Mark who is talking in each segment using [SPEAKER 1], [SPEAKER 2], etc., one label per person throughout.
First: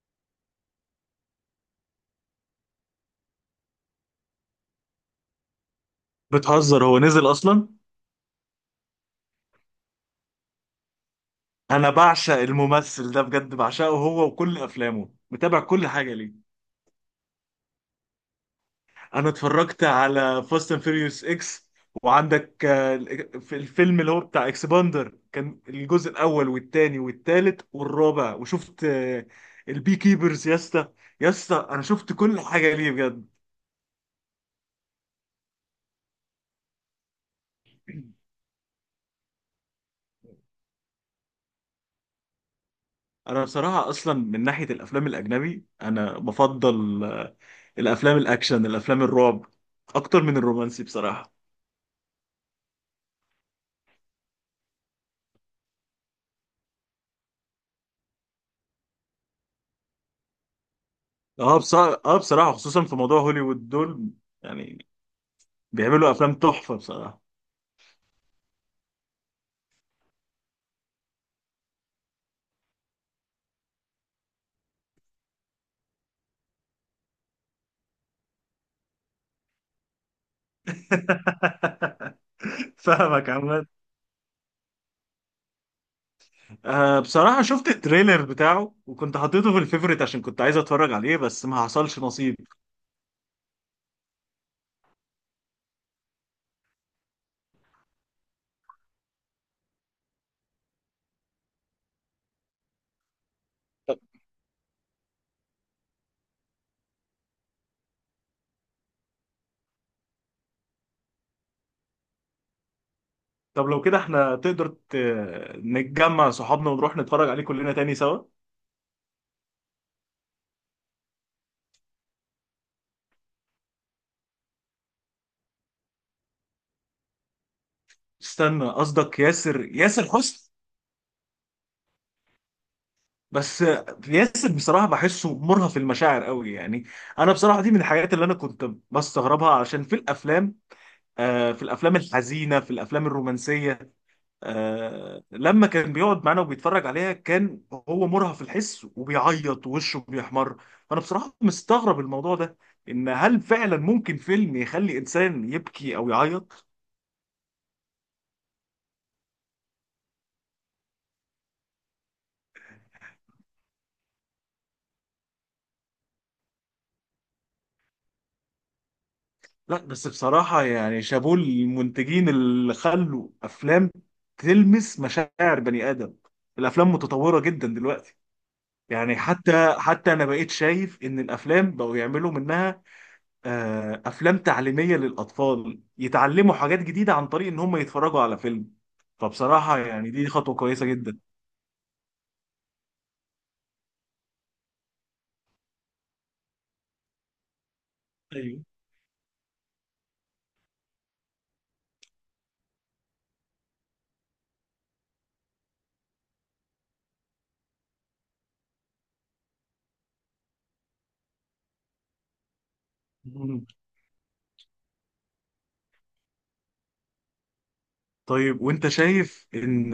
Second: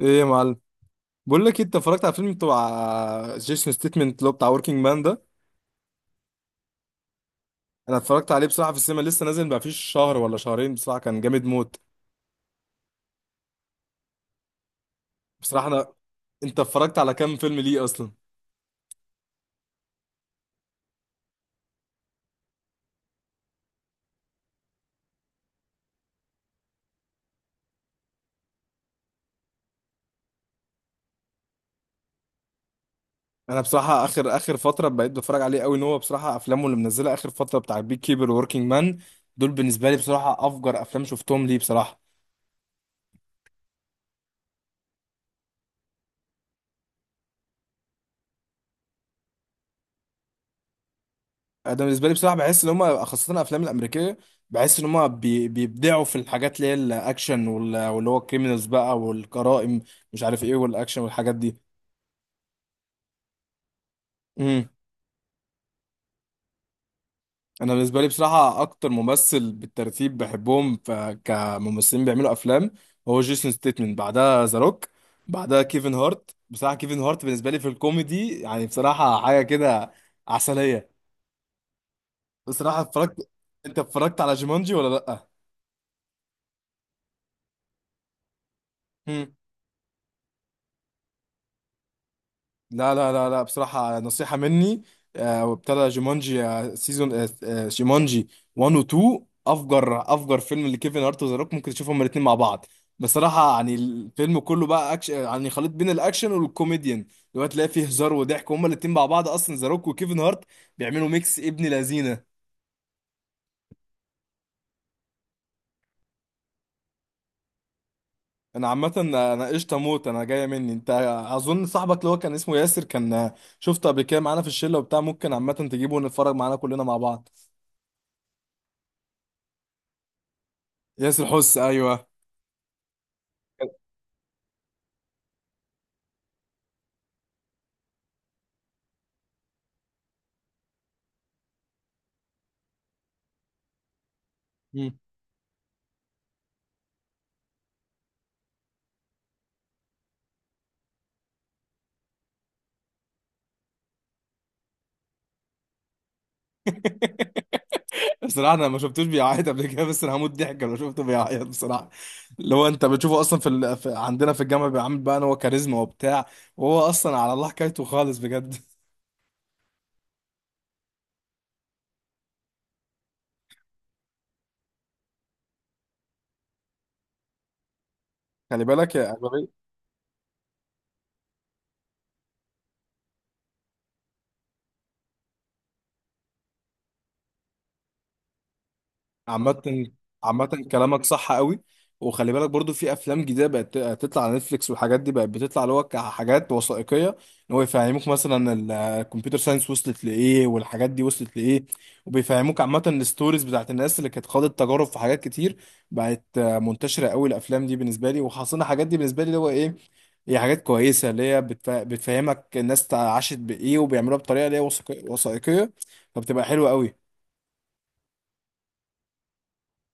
[SPEAKER 1] ايه يا معلم. بقول لك إيه، انت اتفرجت على فيلم بتاع جيسون ستيتمنت اللي هو بتاع وركينج مان ده؟
[SPEAKER 2] بتهزر؟ هو نزل اصلا؟
[SPEAKER 1] انا اتفرجت عليه بصراحه في السينما، لسه نازل ما فيش شهر ولا شهرين، بصراحه كان جامد موت.
[SPEAKER 2] انا بعشق الممثل ده بجد، بعشقه هو وكل افلامه، متابع
[SPEAKER 1] بصراحه
[SPEAKER 2] كل حاجه ليه.
[SPEAKER 1] انت اتفرجت على كام فيلم ليه اصلا؟
[SPEAKER 2] انا اتفرجت على فاست اند فيريوس اكس، وعندك في الفيلم اللي هو بتاع اكسباندر كان الجزء الاول والتاني والتالت والرابع، وشفت البي كيبرز يا اسطى. يا اسطى انا شفت كل حاجه ليه بجد.
[SPEAKER 1] انا بصراحه اخر فتره بقيت بتفرج عليه قوي، ان هو بصراحه افلامه اللي منزلها اخر فتره بتاع بيك كيبر ووركينج مان، دول بالنسبه لي بصراحه افجر افلام شفتهم ليه بصراحه.
[SPEAKER 2] انا بصراحه اصلا من ناحيه الافلام الاجنبي انا بفضل الافلام الاكشن، الافلام الرعب، اكتر من الرومانسي بصراحه.
[SPEAKER 1] انا بالنسبه لي بصراحه بحس ان هم، خاصه الافلام الامريكيه، بحس ان هم بيبدعوا في الحاجات اللي هي الاكشن واللي هو الكريمنالز بقى والجرائم، مش عارف ايه والاكشن والحاجات دي.
[SPEAKER 2] اه بصراحة، اه بصراحة، خصوصا في موضوع هوليوود دول
[SPEAKER 1] امم
[SPEAKER 2] يعني بيعملوا افلام تحفة بصراحة.
[SPEAKER 1] انا بالنسبه لي بصراحه اكتر ممثل بالترتيب بحبهم كممثلين بيعملوا افلام هو جيسون ستيتمن، بعدها ذا روك، بعدها كيفن هارت. بصراحه كيفن هارت بالنسبه لي في الكوميدي يعني بصراحه حاجه كده عسليه. بصراحه اتفرجت،
[SPEAKER 2] فاهمك عماد.
[SPEAKER 1] انت اتفرجت على جيمانجي ولا لا؟
[SPEAKER 2] آه بصراحة شفت التريلر بتاعه وكنت
[SPEAKER 1] امم
[SPEAKER 2] حطيته في الفيفوريت عشان كنت عايز اتفرج عليه، بس ما حصلش نصيب.
[SPEAKER 1] لا لا لا لا، بصراحة نصيحة مني، وابتدى جيمونجي سيزون، جيمونجي 1 و 2 افجر افجر فيلم لكيفن هارت وذا روك، ممكن تشوفهم الاثنين مع بعض. بصراحة يعني
[SPEAKER 2] طب،
[SPEAKER 1] الفيلم كله بقى يعني خليط بين الاكشن والكوميديان، اللي هو تلاقي فيه هزار وضحك، وهما الاثنين مع بعض اصلا ذا روك وكيفن هارت بيعملوا ميكس ابن لذينة.
[SPEAKER 2] طب لو كده احنا تقدر نتجمع صحابنا ونروح نتفرج عليه كلنا تاني سوا.
[SPEAKER 1] انا عامة، انا قشطة موت، انا جاية مني انت. اظن صاحبك اللي هو كان اسمه ياسر، كان شفته قبل كده معانا في الشلة وبتاع، ممكن عامة تجيبه ونتفرج معانا كلنا مع بعض.
[SPEAKER 2] استنى، قصدك ياسر؟ ياسر حسني؟
[SPEAKER 1] ياسر حس، ايوه.
[SPEAKER 2] بس ياسر بصراحة بحسه مرهف المشاعر قوي يعني. انا بصراحة دي من الحاجات اللي انا كنت بستغربها، عشان في الافلام، في الافلام الحزينه، في الافلام الرومانسيه،
[SPEAKER 1] مم.
[SPEAKER 2] لما كان بيقعد معانا وبيتفرج عليها كان هو مرهف في الحس وبيعيط ووشه بيحمر. فانا بصراحه مستغرب الموضوع ده، ان هل فعلا ممكن فيلم يخلي انسان يبكي او يعيط؟
[SPEAKER 1] بصراحه انا ما شفتوش بيعيط قبل كده، بس انا هموت ضحك لو شفته بيعيط بصراحه. اللي هو انت بتشوفه اصلا في عندنا في الجامعه بيعمل بقى ان هو كاريزما وبتاع، وهو اصلا على الله حكايته خالص بجد.
[SPEAKER 2] لا بس بصراحه يعني شابوه المنتجين اللي خلوا افلام تلمس مشاعر بني ادم. الافلام متطوره جدا دلوقتي،
[SPEAKER 1] خلي بالك يا
[SPEAKER 2] يعني
[SPEAKER 1] أغلبية.
[SPEAKER 2] حتى انا بقيت شايف ان الافلام بقوا يعملوا منها افلام تعليميه للاطفال يتعلموا حاجات جديده عن طريق ان هم يتفرجوا على فيلم. فبصراحه
[SPEAKER 1] عامة،
[SPEAKER 2] يعني دي خطوه
[SPEAKER 1] عامة
[SPEAKER 2] كويسه
[SPEAKER 1] كلامك
[SPEAKER 2] جدا.
[SPEAKER 1] صح قوي. وخلي بالك برضو في افلام جديده بقت تطلع على نتفليكس والحاجات دي، بقت بتطلع اللي هو كحاجات وثائقيه، ان هو يفهموك مثلا
[SPEAKER 2] ايوه.
[SPEAKER 1] الكمبيوتر ساينس وصلت لايه، والحاجات دي وصلت لايه، وبيفهموك عامه الستوريز بتاعت الناس اللي كانت خاضت تجارب في حاجات كتير. بقت منتشره قوي الافلام دي بالنسبه لي، وحصلنا الحاجات دي بالنسبه لي اللي هو ايه، هي حاجات كويسه اللي هي بتفهمك الناس عاشت
[SPEAKER 2] مم.
[SPEAKER 1] بايه، وبيعملوها بطريقه اللي هي وثائقيه، فبتبقى حلوه قوي.
[SPEAKER 2] طيب، وانت شايف ان،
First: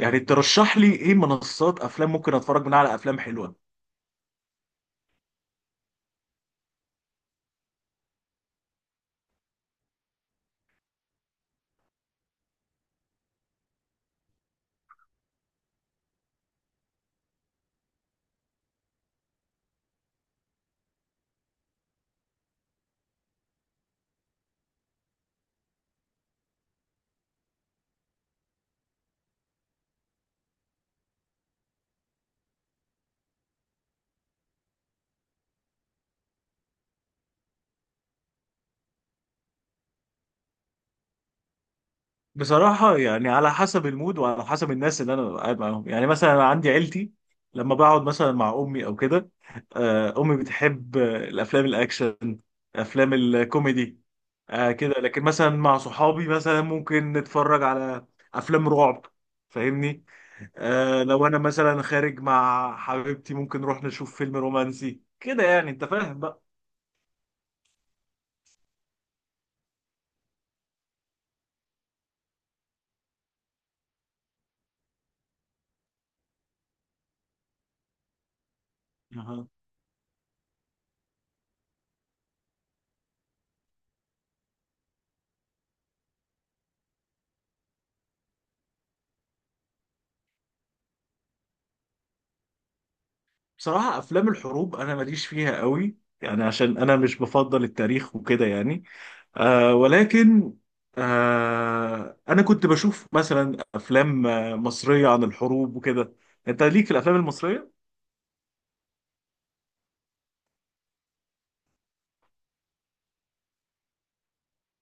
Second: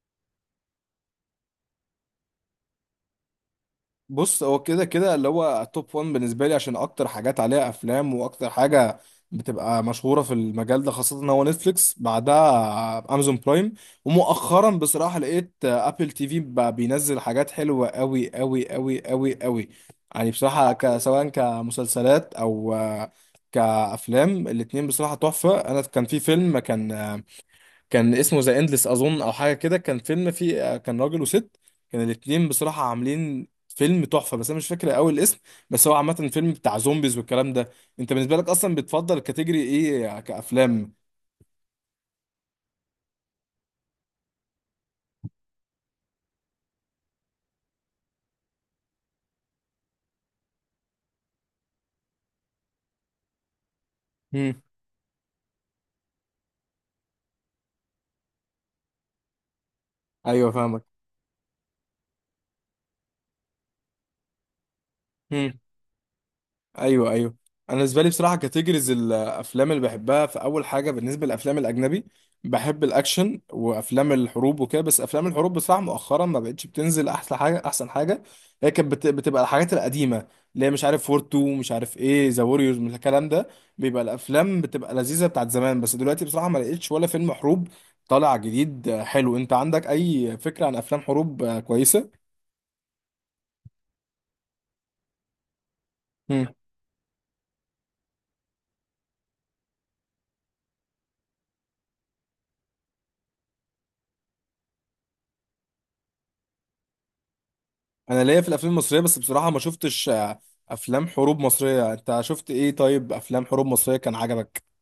[SPEAKER 2] يعني ترشح لي ايه منصات افلام ممكن اتفرج منها على افلام حلوه؟
[SPEAKER 1] بص هو كده كده اللي هو توب 1 بالنسبه لي، عشان اكتر حاجات عليها افلام، واكتر حاجه بتبقى مشهوره في المجال ده، خاصه ان هو نتفليكس، بعدها امازون برايم، ومؤخرا بصراحه لقيت ابل تي في بقى بينزل حاجات حلوه قوي قوي قوي قوي قوي. يعني بصراحه سواء كمسلسلات او كافلام، الاتنين بصراحه تحفه. انا كان في فيلم كان اسمه ذا اندلس اظن او حاجه كده، كان فيلم فيه كان راجل وست، كان الاتنين بصراحه عاملين فيلم تحفه، بس انا مش فاكر قوي الاسم، بس هو عامه فيلم بتاع زومبيز والكلام ده. انت بالنسبه لك اصلا بتفضل كاتيجوري ايه كافلام؟
[SPEAKER 2] بصراحه يعني على حسب المود وعلى حسب الناس اللي انا قاعد معاهم، يعني مثلا أنا عندي عيلتي، لما بقعد مثلا مع امي او كده، امي بتحب الافلام الاكشن، افلام الكوميدي
[SPEAKER 1] مم.
[SPEAKER 2] آه كده. لكن مثلا مع صحابي مثلا ممكن نتفرج على افلام رعب، فاهمني؟
[SPEAKER 1] ايوه فاهمك.
[SPEAKER 2] آه لو انا مثلا خارج مع حبيبتي ممكن نروح نشوف فيلم رومانسي كده، يعني انت فاهم بقى.
[SPEAKER 1] ايوه ايوه. انا بالنسبه لي بصراحه كاتيجوريز الافلام اللي بحبها، في اول حاجه بالنسبه للافلام الاجنبي، بحب الاكشن وافلام الحروب وكده، بس افلام الحروب بصراحه مؤخرا ما بقتش بتنزل احسن حاجه. احسن حاجه هي كانت بتبقى
[SPEAKER 2] أها.
[SPEAKER 1] الحاجات القديمه، اللي هي مش عارف وور 2، مش عارف ايه ذا ووريرز من الكلام ده، بيبقى الافلام بتبقى لذيذه بتاعت زمان. بس دلوقتي بصراحه ما لقيتش ولا فيلم حروب طالع جديد حلو، انت عندك اي فكره عن افلام حروب كويسه؟
[SPEAKER 2] بصراحة افلام الحروب انا ماليش فيها قوي، يعني عشان انا مش بفضل التاريخ وكده يعني. آه ولكن آه انا كنت بشوف مثلا افلام مصرية عن الحروب وكده. انت ليك في الافلام المصرية؟
[SPEAKER 1] انا ليا في الافلام المصريه، بس بصراحه ما شفتش افلام حروب مصريه. انت شفت ايه طيب، افلام حروب مصريه كان عجبك؟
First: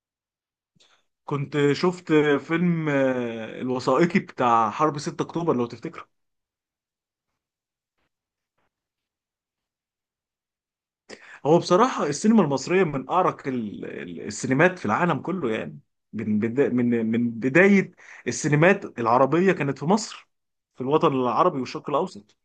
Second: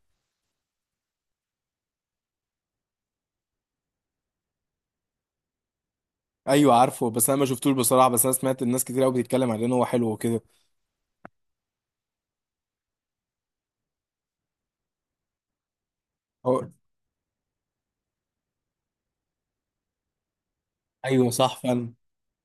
[SPEAKER 2] كنت شفت فيلم الوثائقي بتاع حرب 6 اكتوبر لو تفتكره.
[SPEAKER 1] ايوه عارفه، بس انا ما شفتوش بصراحه، بس انا سمعت الناس كتير قوي بتتكلم عليه ان هو حلو وكده.
[SPEAKER 2] هو بصراحة السينما المصرية من أعرق السينمات في العالم كله، يعني من
[SPEAKER 1] هو-
[SPEAKER 2] بدا من بداية السينمات العربية كانت في مصر، في الوطن
[SPEAKER 1] ايوه
[SPEAKER 2] العربي
[SPEAKER 1] صح
[SPEAKER 2] والشرق
[SPEAKER 1] فعلا.
[SPEAKER 2] الأوسط.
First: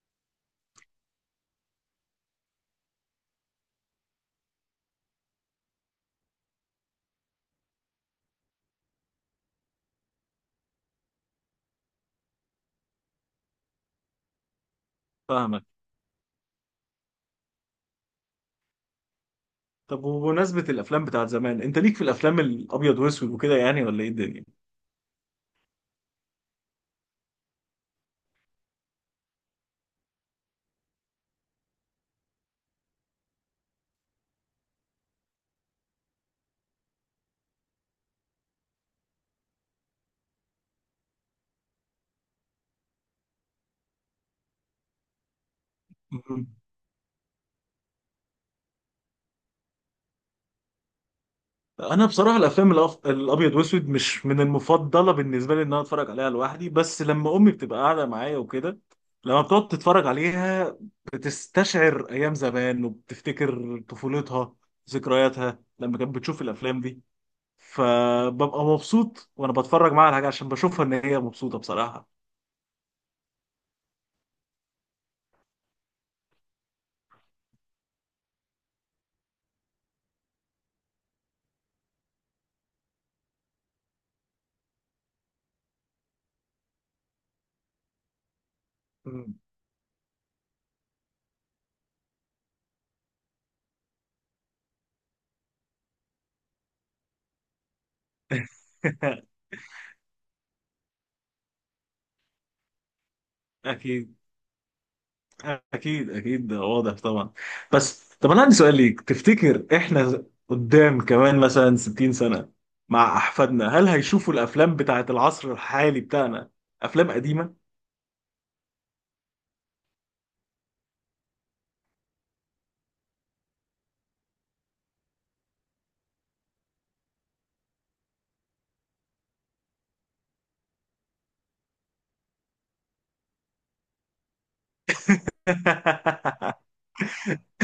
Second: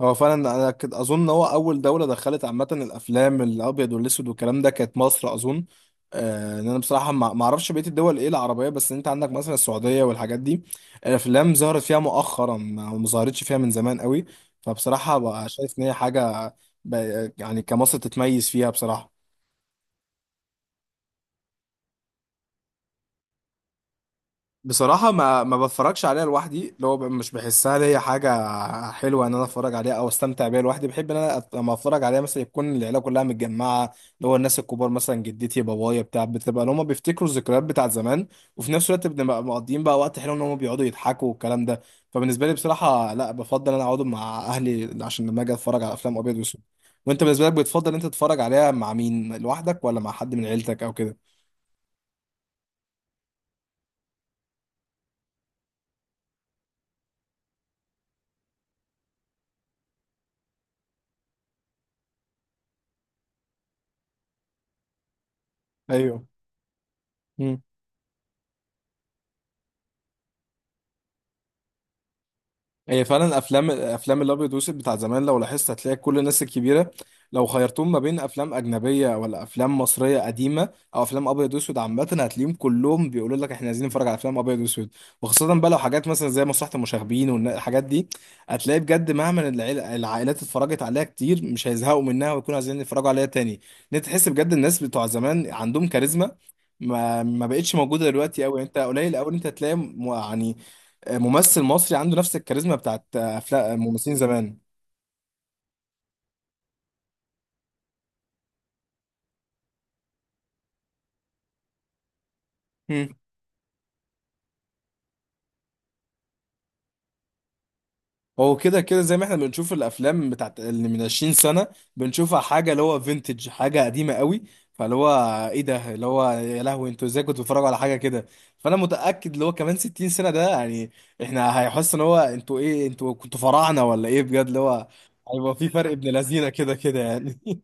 [SPEAKER 1] هو فعلا انا اظن هو اول دوله دخلت عامه الافلام الابيض والاسود والكلام ده كانت مصر اظن، ان انا بصراحه ما اعرفش بقيه الدول ايه العربيه، بس انت عندك مثلا السعوديه والحاجات دي الافلام ظهرت فيها مؤخرا، ما ظهرتش فيها من زمان قوي، فبصراحه بقى
[SPEAKER 2] فاهمك.
[SPEAKER 1] شايف ان هي حاجه يعني كمصر تتميز فيها بصراحه.
[SPEAKER 2] طب وبمناسبة الأفلام بتاعت زمان، أنت ليك في الأفلام الأبيض وأسود وكده يعني ولا إيه الدنيا؟
[SPEAKER 1] بصراحة ما بتفرجش عليها لوحدي، اللي هو مش بحسها ليا حاجة حلوة إن أنا أتفرج عليها أو أستمتع بيها لوحدي. بحب إن أنا لما أتفرج عليها مثلا يكون العيلة كلها متجمعة، اللي هو الناس الكبار مثلا جدتي، بابايا بتاع، بتبقى اللي هما بيفتكروا الذكريات بتاعت زمان، وفي نفس الوقت بنبقى مقضيين بقى وقت حلو، إن هما بيقعدوا يضحكوا والكلام ده. فبالنسبة لي بصراحة لا، بفضل إن أنا أقعد مع أهلي عشان لما أجي أتفرج على أفلام أبيض وأسود. وأنت بالنسبة لك بتفضل إن أنت تتفرج عليها مع مين، لوحدك ولا مع حد من عيلتك أو كده؟
[SPEAKER 2] انا بصراحه الافلام الابيض واسود مش من المفضله بالنسبه لي ان انا اتفرج عليها لوحدي، بس لما امي بتبقى قاعده معايا وكده، لما بتقعد تتفرج عليها بتستشعر ايام زمان وبتفتكر طفولتها، ذكرياتها لما كانت
[SPEAKER 1] ايوه.
[SPEAKER 2] بتشوف الافلام دي. فببقى مبسوط وانا بتفرج معاها على حاجه عشان بشوفها ان هي مبسوطه بصراحه.
[SPEAKER 1] هي فعلا افلام الابيض والاسود بتاع زمان، لو لاحظت هتلاقي كل الناس الكبيره، لو خيرتهم ما بين افلام اجنبيه ولا افلام مصريه قديمه او افلام ابيض واسود عامه، هتلاقيهم كلهم بيقولوا لك احنا عايزين نتفرج على افلام ابيض واسود. وخاصه بقى لو حاجات مثلا زي مسرحيه المشاغبين والحاجات دي، هتلاقي بجد
[SPEAKER 2] مم.
[SPEAKER 1] مهما العائلات اتفرجت عليها كتير، مش هيزهقوا منها ويكونوا عايزين يتفرجوا عليها تاني. ان انت تحس بجد الناس بتوع زمان عندهم كاريزما ما بقتش موجوده دلوقتي قوي. انت قليل قوي انت هتلاقي يعني ممثل مصري عنده نفس الكاريزما بتاعت افلام ممثلين
[SPEAKER 2] اكيد،
[SPEAKER 1] زمان.
[SPEAKER 2] اكيد اكيد، ده واضح طبعا. بس طب انا عندي سؤال ليك، تفتكر احنا قدام كمان مثلا 60 سنة
[SPEAKER 1] مم.
[SPEAKER 2] مع احفادنا، هل هيشوفوا الافلام بتاعت العصر الحالي بتاعنا افلام قديمة؟
[SPEAKER 1] هو كده كده زي ما احنا بنشوف الافلام بتاعت اللي من 20 سنه، بنشوفها حاجه اللي هو فينتج، حاجه قديمه قوي، فاللي هو ايه ده، اللي هو يا لهوي انتوا ازاي كنتوا بتتفرجوا على حاجه كده. فانا متاكد اللي هو كمان 60 سنه ده يعني احنا هيحس ان هو انتوا ايه، انتوا كنتوا فراعنه ولا ايه بجد، اللي هو هيبقى في فرق ابن لذينه كده كده يعني.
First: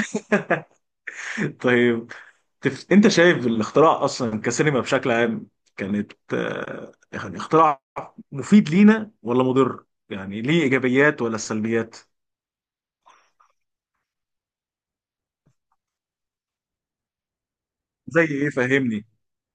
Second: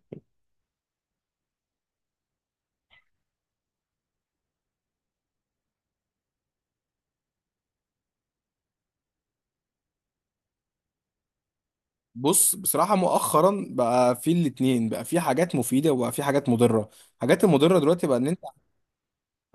[SPEAKER 2] طيب، انت شايف الاختراع اصلا كسينما بشكل عام كانت يعني اختراع مفيد لينا ولا مضر؟ يعني ليه ايجابيات ولا سلبيات؟
[SPEAKER 1] بص بصراحه مؤخرا بقى في الاتنين، بقى في حاجات مفيده وبقى في حاجات مضره. الحاجات المضره دلوقتي بقى
[SPEAKER 2] زي
[SPEAKER 1] ان
[SPEAKER 2] ايه، فهمني.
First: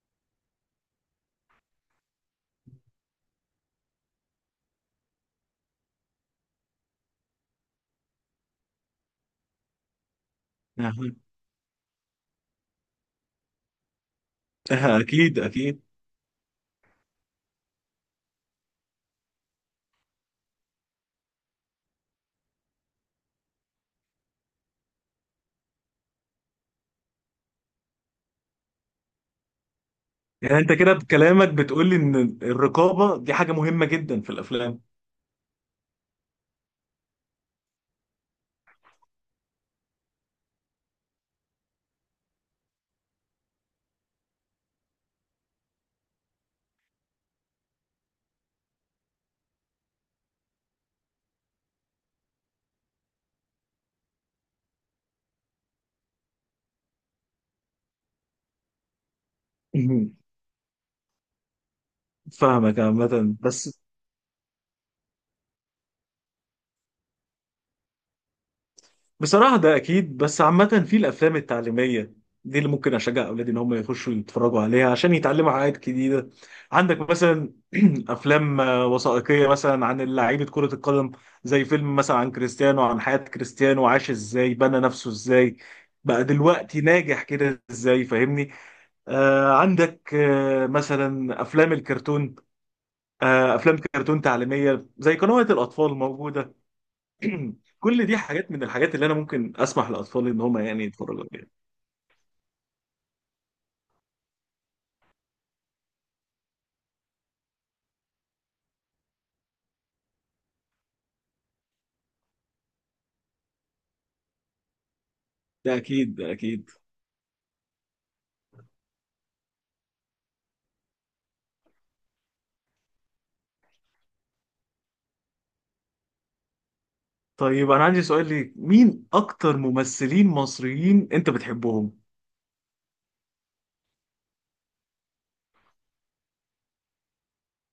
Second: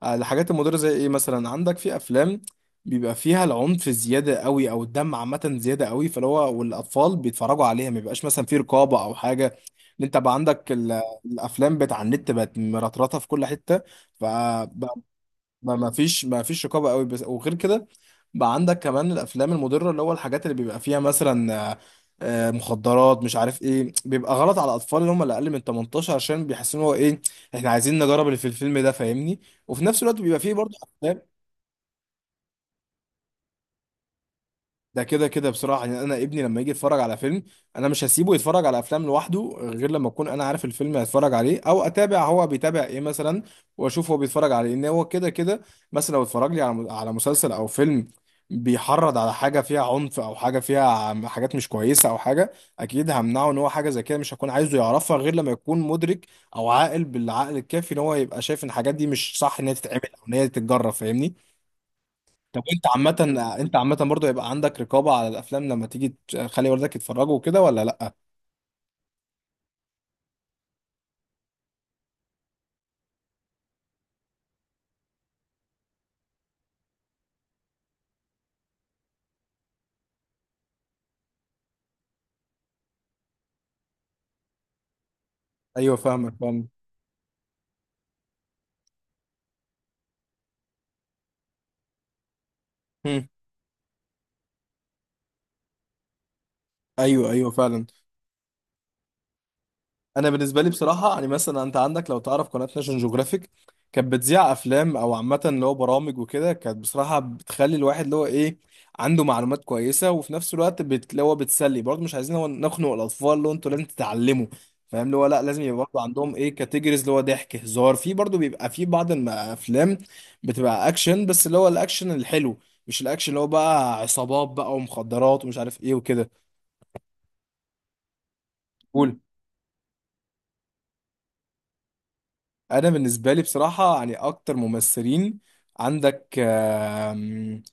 [SPEAKER 1] الحاجات المضرة زي ايه، مثلا عندك في افلام بيبقى فيها العنف زيادة قوي، او الدم عامة زيادة قوي، فاللي هو والاطفال بيتفرجوا عليها ما بيبقاش مثلا في رقابة او حاجة. ان انت بقى عندك
[SPEAKER 2] أها.
[SPEAKER 1] الافلام بتاع النت بقت مرطرطة في كل حتة، ف
[SPEAKER 2] أها، اكيد
[SPEAKER 1] ما
[SPEAKER 2] اكيد.
[SPEAKER 1] ما فيش ما فيش رقابه قوي بس. وغير كده، بقى عندك كمان الافلام المضره اللي هو الحاجات اللي بيبقى فيها مثلا مخدرات، مش عارف ايه، بيبقى غلط على الاطفال اللي هم اللي اقل من 18، عشان بيحسوا ان هو ايه، احنا عايزين نجرب اللي في الفيلم ده فاهمني. وفي نفس الوقت بيبقى فيه
[SPEAKER 2] يعني انت
[SPEAKER 1] برضه
[SPEAKER 2] كده
[SPEAKER 1] افلام.
[SPEAKER 2] بكلامك بتقول لي ان الرقابه دي حاجه مهمه جدا في الافلام.
[SPEAKER 1] ده كده كده بصراحة، يعني أنا ابني لما يجي يتفرج على فيلم، أنا مش هسيبه يتفرج على أفلام لوحده غير لما أكون أنا عارف الفيلم هيتفرج عليه، أو أتابع هو بيتابع إيه مثلا، وأشوف هو بيتفرج على إيه، إن هو كده كده مثلا لو اتفرج لي على مسلسل أو فيلم بيحرض على حاجة فيها عنف، أو حاجة فيها حاجات مش كويسة أو حاجة، أكيد همنعه إن هو حاجة زي كده مش هكون عايزه يعرفها غير لما يكون مدرك أو عاقل بالعقل الكافي، إن هو يبقى شايف إن الحاجات دي مش صح إن هي تتعمل
[SPEAKER 2] مهم.
[SPEAKER 1] أو إن هي تتجرب فاهمني. طب
[SPEAKER 2] فاهمك
[SPEAKER 1] انت
[SPEAKER 2] عامه.
[SPEAKER 1] عامة، انت
[SPEAKER 2] بس
[SPEAKER 1] عامة برضو يبقى عندك رقابة على الافلام لما تيجي تخلي والدك يتفرجوا وكده ولا لا؟
[SPEAKER 2] بصراحه ده اكيد، بس عامه في الافلام التعليميه دي اللي ممكن اشجع اولادي ان هم يخشوا يتفرجوا عليها عشان يتعلموا حاجات جديده. عندك مثلا افلام وثائقيه مثلا عن لعيبه كره القدم، زي فيلم مثلا عن كريستيانو، عن حياه كريستيانو، عاش ازاي، بنى نفسه ازاي،
[SPEAKER 1] ايوه
[SPEAKER 2] بقى
[SPEAKER 1] فاهمك فاهم.
[SPEAKER 2] دلوقتي ناجح كده ازاي، فاهمني؟ آه عندك آه مثلا افلام الكرتون، افلام كرتون تعليميه زي قنوات الاطفال موجوده.
[SPEAKER 1] ايوه ايوه فعلا.
[SPEAKER 2] كل دي حاجات من الحاجات اللي انا ممكن اسمح
[SPEAKER 1] انا
[SPEAKER 2] لاطفالي ان هم
[SPEAKER 1] بالنسبه لي
[SPEAKER 2] يعني
[SPEAKER 1] بصراحه
[SPEAKER 2] يتفرجوا
[SPEAKER 1] يعني
[SPEAKER 2] عليها.
[SPEAKER 1] مثلا انت عندك لو تعرف قناه ناشونال جيوغرافيك كانت بتذيع افلام، او عامه اللي هو برامج وكده، كانت بصراحه بتخلي الواحد اللي هو ايه، عنده معلومات كويسه، وفي نفس الوقت اللي هو بتسلي برضه. مش عايزين هو نخنق الاطفال اللي هو انتوا لازم تتعلموا فاهم، اللي هو لا لازم
[SPEAKER 2] ده
[SPEAKER 1] يبقى برضه
[SPEAKER 2] اكيد، ده
[SPEAKER 1] عندهم ايه
[SPEAKER 2] اكيد.
[SPEAKER 1] كاتيجوريز اللي هو ضحك هزار. في برضه بيبقى في بعض الافلام بتبقى اكشن، بس اللي هو الاكشن الحلو، مش الاكشن اللي هو بقى عصابات بقى، ومخدرات، ومش عارف ايه وكده.
[SPEAKER 2] طيب انا عندي سؤال ليك، مين اكتر ممثلين مصريين انت بتحبهم؟
[SPEAKER 1] انا بالنسبه لي بصراحه يعني اكتر ممثلين، عندك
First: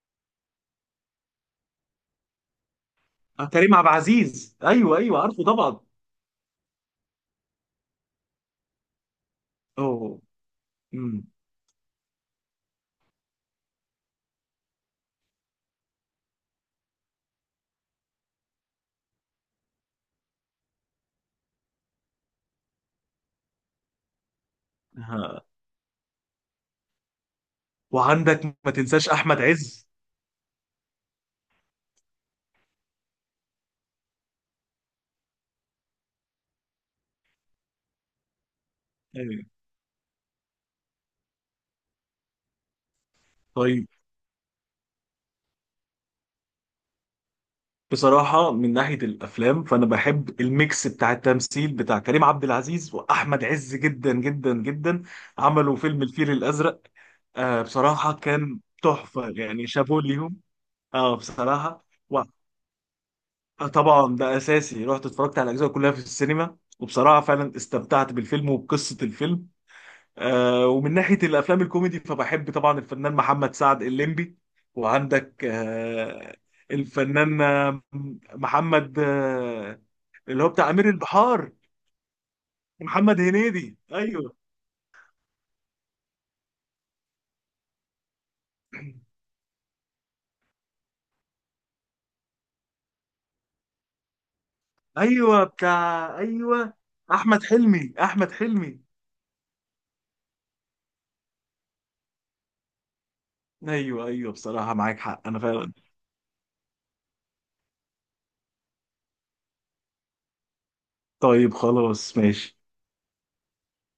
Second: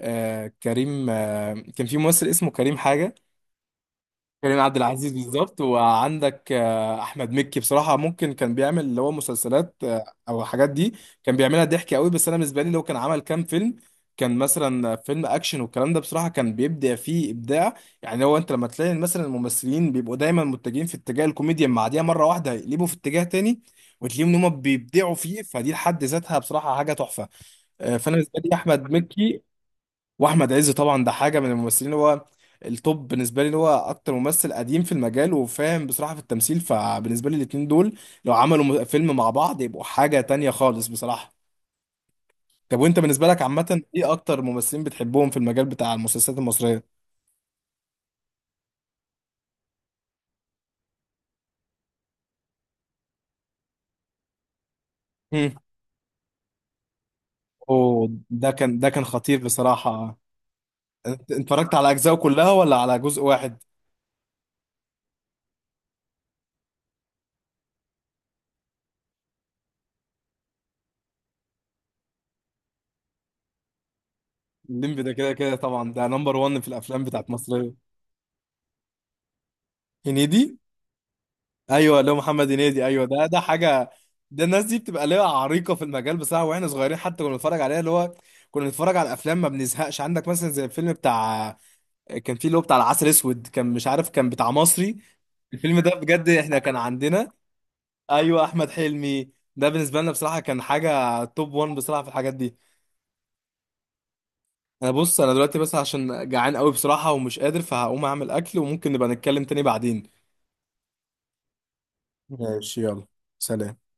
[SPEAKER 1] كريم، كان في ممثل اسمه كريم حاجه.
[SPEAKER 2] كريم عبد العزيز،
[SPEAKER 1] كريم عبد
[SPEAKER 2] ايوه
[SPEAKER 1] العزيز
[SPEAKER 2] ايوه عارفه
[SPEAKER 1] بالظبط.
[SPEAKER 2] طبعا.
[SPEAKER 1] وعندك احمد مكي، بصراحه ممكن كان بيعمل اللي هو مسلسلات
[SPEAKER 2] اوه.
[SPEAKER 1] او الحاجات دي،
[SPEAKER 2] امم.
[SPEAKER 1] كان بيعملها ضحك قوي، بس انا بالنسبه لي لو كان عمل كام فيلم، كان مثلا فيلم اكشن والكلام ده بصراحه كان بيبدع فيه ابداع. يعني هو انت لما تلاقي مثلا الممثلين بيبقوا دايما متجهين في اتجاه الكوميديا، مع دي مره واحده يقلبوا في اتجاه تاني وتلاقيهم ان هم بيبدعوا فيه،
[SPEAKER 2] آه.
[SPEAKER 1] فدي لحد ذاتها بصراحه حاجه تحفه. فانا بالنسبه لي
[SPEAKER 2] وعندك ما
[SPEAKER 1] احمد
[SPEAKER 2] تنساش احمد
[SPEAKER 1] مكي
[SPEAKER 2] عز.
[SPEAKER 1] واحمد عز طبعا، ده حاجه من الممثلين، اللي هو التوب بالنسبه لي، اللي هو اكتر ممثل قديم في المجال وفاهم بصراحه في التمثيل، فبالنسبه لي الاتنين دول لو عملوا فيلم مع
[SPEAKER 2] ايوه.
[SPEAKER 1] بعض يبقوا حاجه تانية خالص بصراحه. طب وانت بالنسبه لك عامه
[SPEAKER 2] طيب،
[SPEAKER 1] ايه اكتر ممثلين بتحبهم في المجال بتاع المسلسلات المصريه؟
[SPEAKER 2] بصراحة من ناحية الأفلام فأنا بحب الميكس بتاع التمثيل بتاع كريم عبد العزيز وأحمد عز جدا جدا جدا.
[SPEAKER 1] مم.
[SPEAKER 2] عملوا فيلم الفيل الأزرق، آه
[SPEAKER 1] اوه
[SPEAKER 2] بصراحة
[SPEAKER 1] ده
[SPEAKER 2] كان
[SPEAKER 1] كان، ده كان
[SPEAKER 2] تحفة،
[SPEAKER 1] خطير
[SPEAKER 2] يعني شابوه
[SPEAKER 1] بصراحه.
[SPEAKER 2] ليهم. آه
[SPEAKER 1] انت انت اتفرجت
[SPEAKER 2] بصراحة.
[SPEAKER 1] على اجزائه كلها ولا على جزء واحد؟
[SPEAKER 2] وطبعا ده أساسي، رحت اتفرجت على الأجزاء كلها في السينما، وبصراحة فعلا استمتعت بالفيلم وبقصة الفيلم. ومن ناحية الأفلام الكوميدي فبحب طبعا الفنان محمد سعد الليمبي.
[SPEAKER 1] الليمبي ده كده
[SPEAKER 2] وعندك
[SPEAKER 1] كده طبعا ده نمبر 1 في الافلام بتاعت
[SPEAKER 2] الفنان
[SPEAKER 1] مصريه.
[SPEAKER 2] محمد اللي هو
[SPEAKER 1] هنيدي،
[SPEAKER 2] بتاع أمير البحار.
[SPEAKER 1] ايوه اللي هو محمد هنيدي، ايوه
[SPEAKER 2] محمد
[SPEAKER 1] ده ده
[SPEAKER 2] هنيدي
[SPEAKER 1] حاجه.
[SPEAKER 2] أيوه
[SPEAKER 1] ده الناس دي بتبقى ليها عريقه في المجال بصراحه، واحنا صغيرين حتى كنا بنتفرج عليها، اللي هو كنا بنتفرج على الافلام ما بنزهقش. عندك مثلا زي الفيلم بتاع كان فيه، اللي هو بتاع العسل اسود، كان مش عارف كان بتاع مصري،
[SPEAKER 2] أيوه.
[SPEAKER 1] الفيلم ده
[SPEAKER 2] بتاع
[SPEAKER 1] بجد احنا
[SPEAKER 2] أيوه،
[SPEAKER 1] كان عندنا،
[SPEAKER 2] أحمد حلمي، أحمد
[SPEAKER 1] ايوه احمد
[SPEAKER 2] حلمي
[SPEAKER 1] حلمي، ده بالنسبه لنا بصراحه كان حاجه توب 1 بصراحه في الحاجات دي.
[SPEAKER 2] أيوه أيوه. بصراحة
[SPEAKER 1] انا
[SPEAKER 2] معاك
[SPEAKER 1] بص
[SPEAKER 2] حق،
[SPEAKER 1] انا
[SPEAKER 2] أنا
[SPEAKER 1] دلوقتي
[SPEAKER 2] فعلا.
[SPEAKER 1] بس عشان جعان قوي بصراحه ومش قادر، فهقوم اعمل اكل وممكن نبقى نتكلم تاني بعدين.
[SPEAKER 2] طيب خلاص ماشي.
[SPEAKER 1] ماشي يلا. سلام.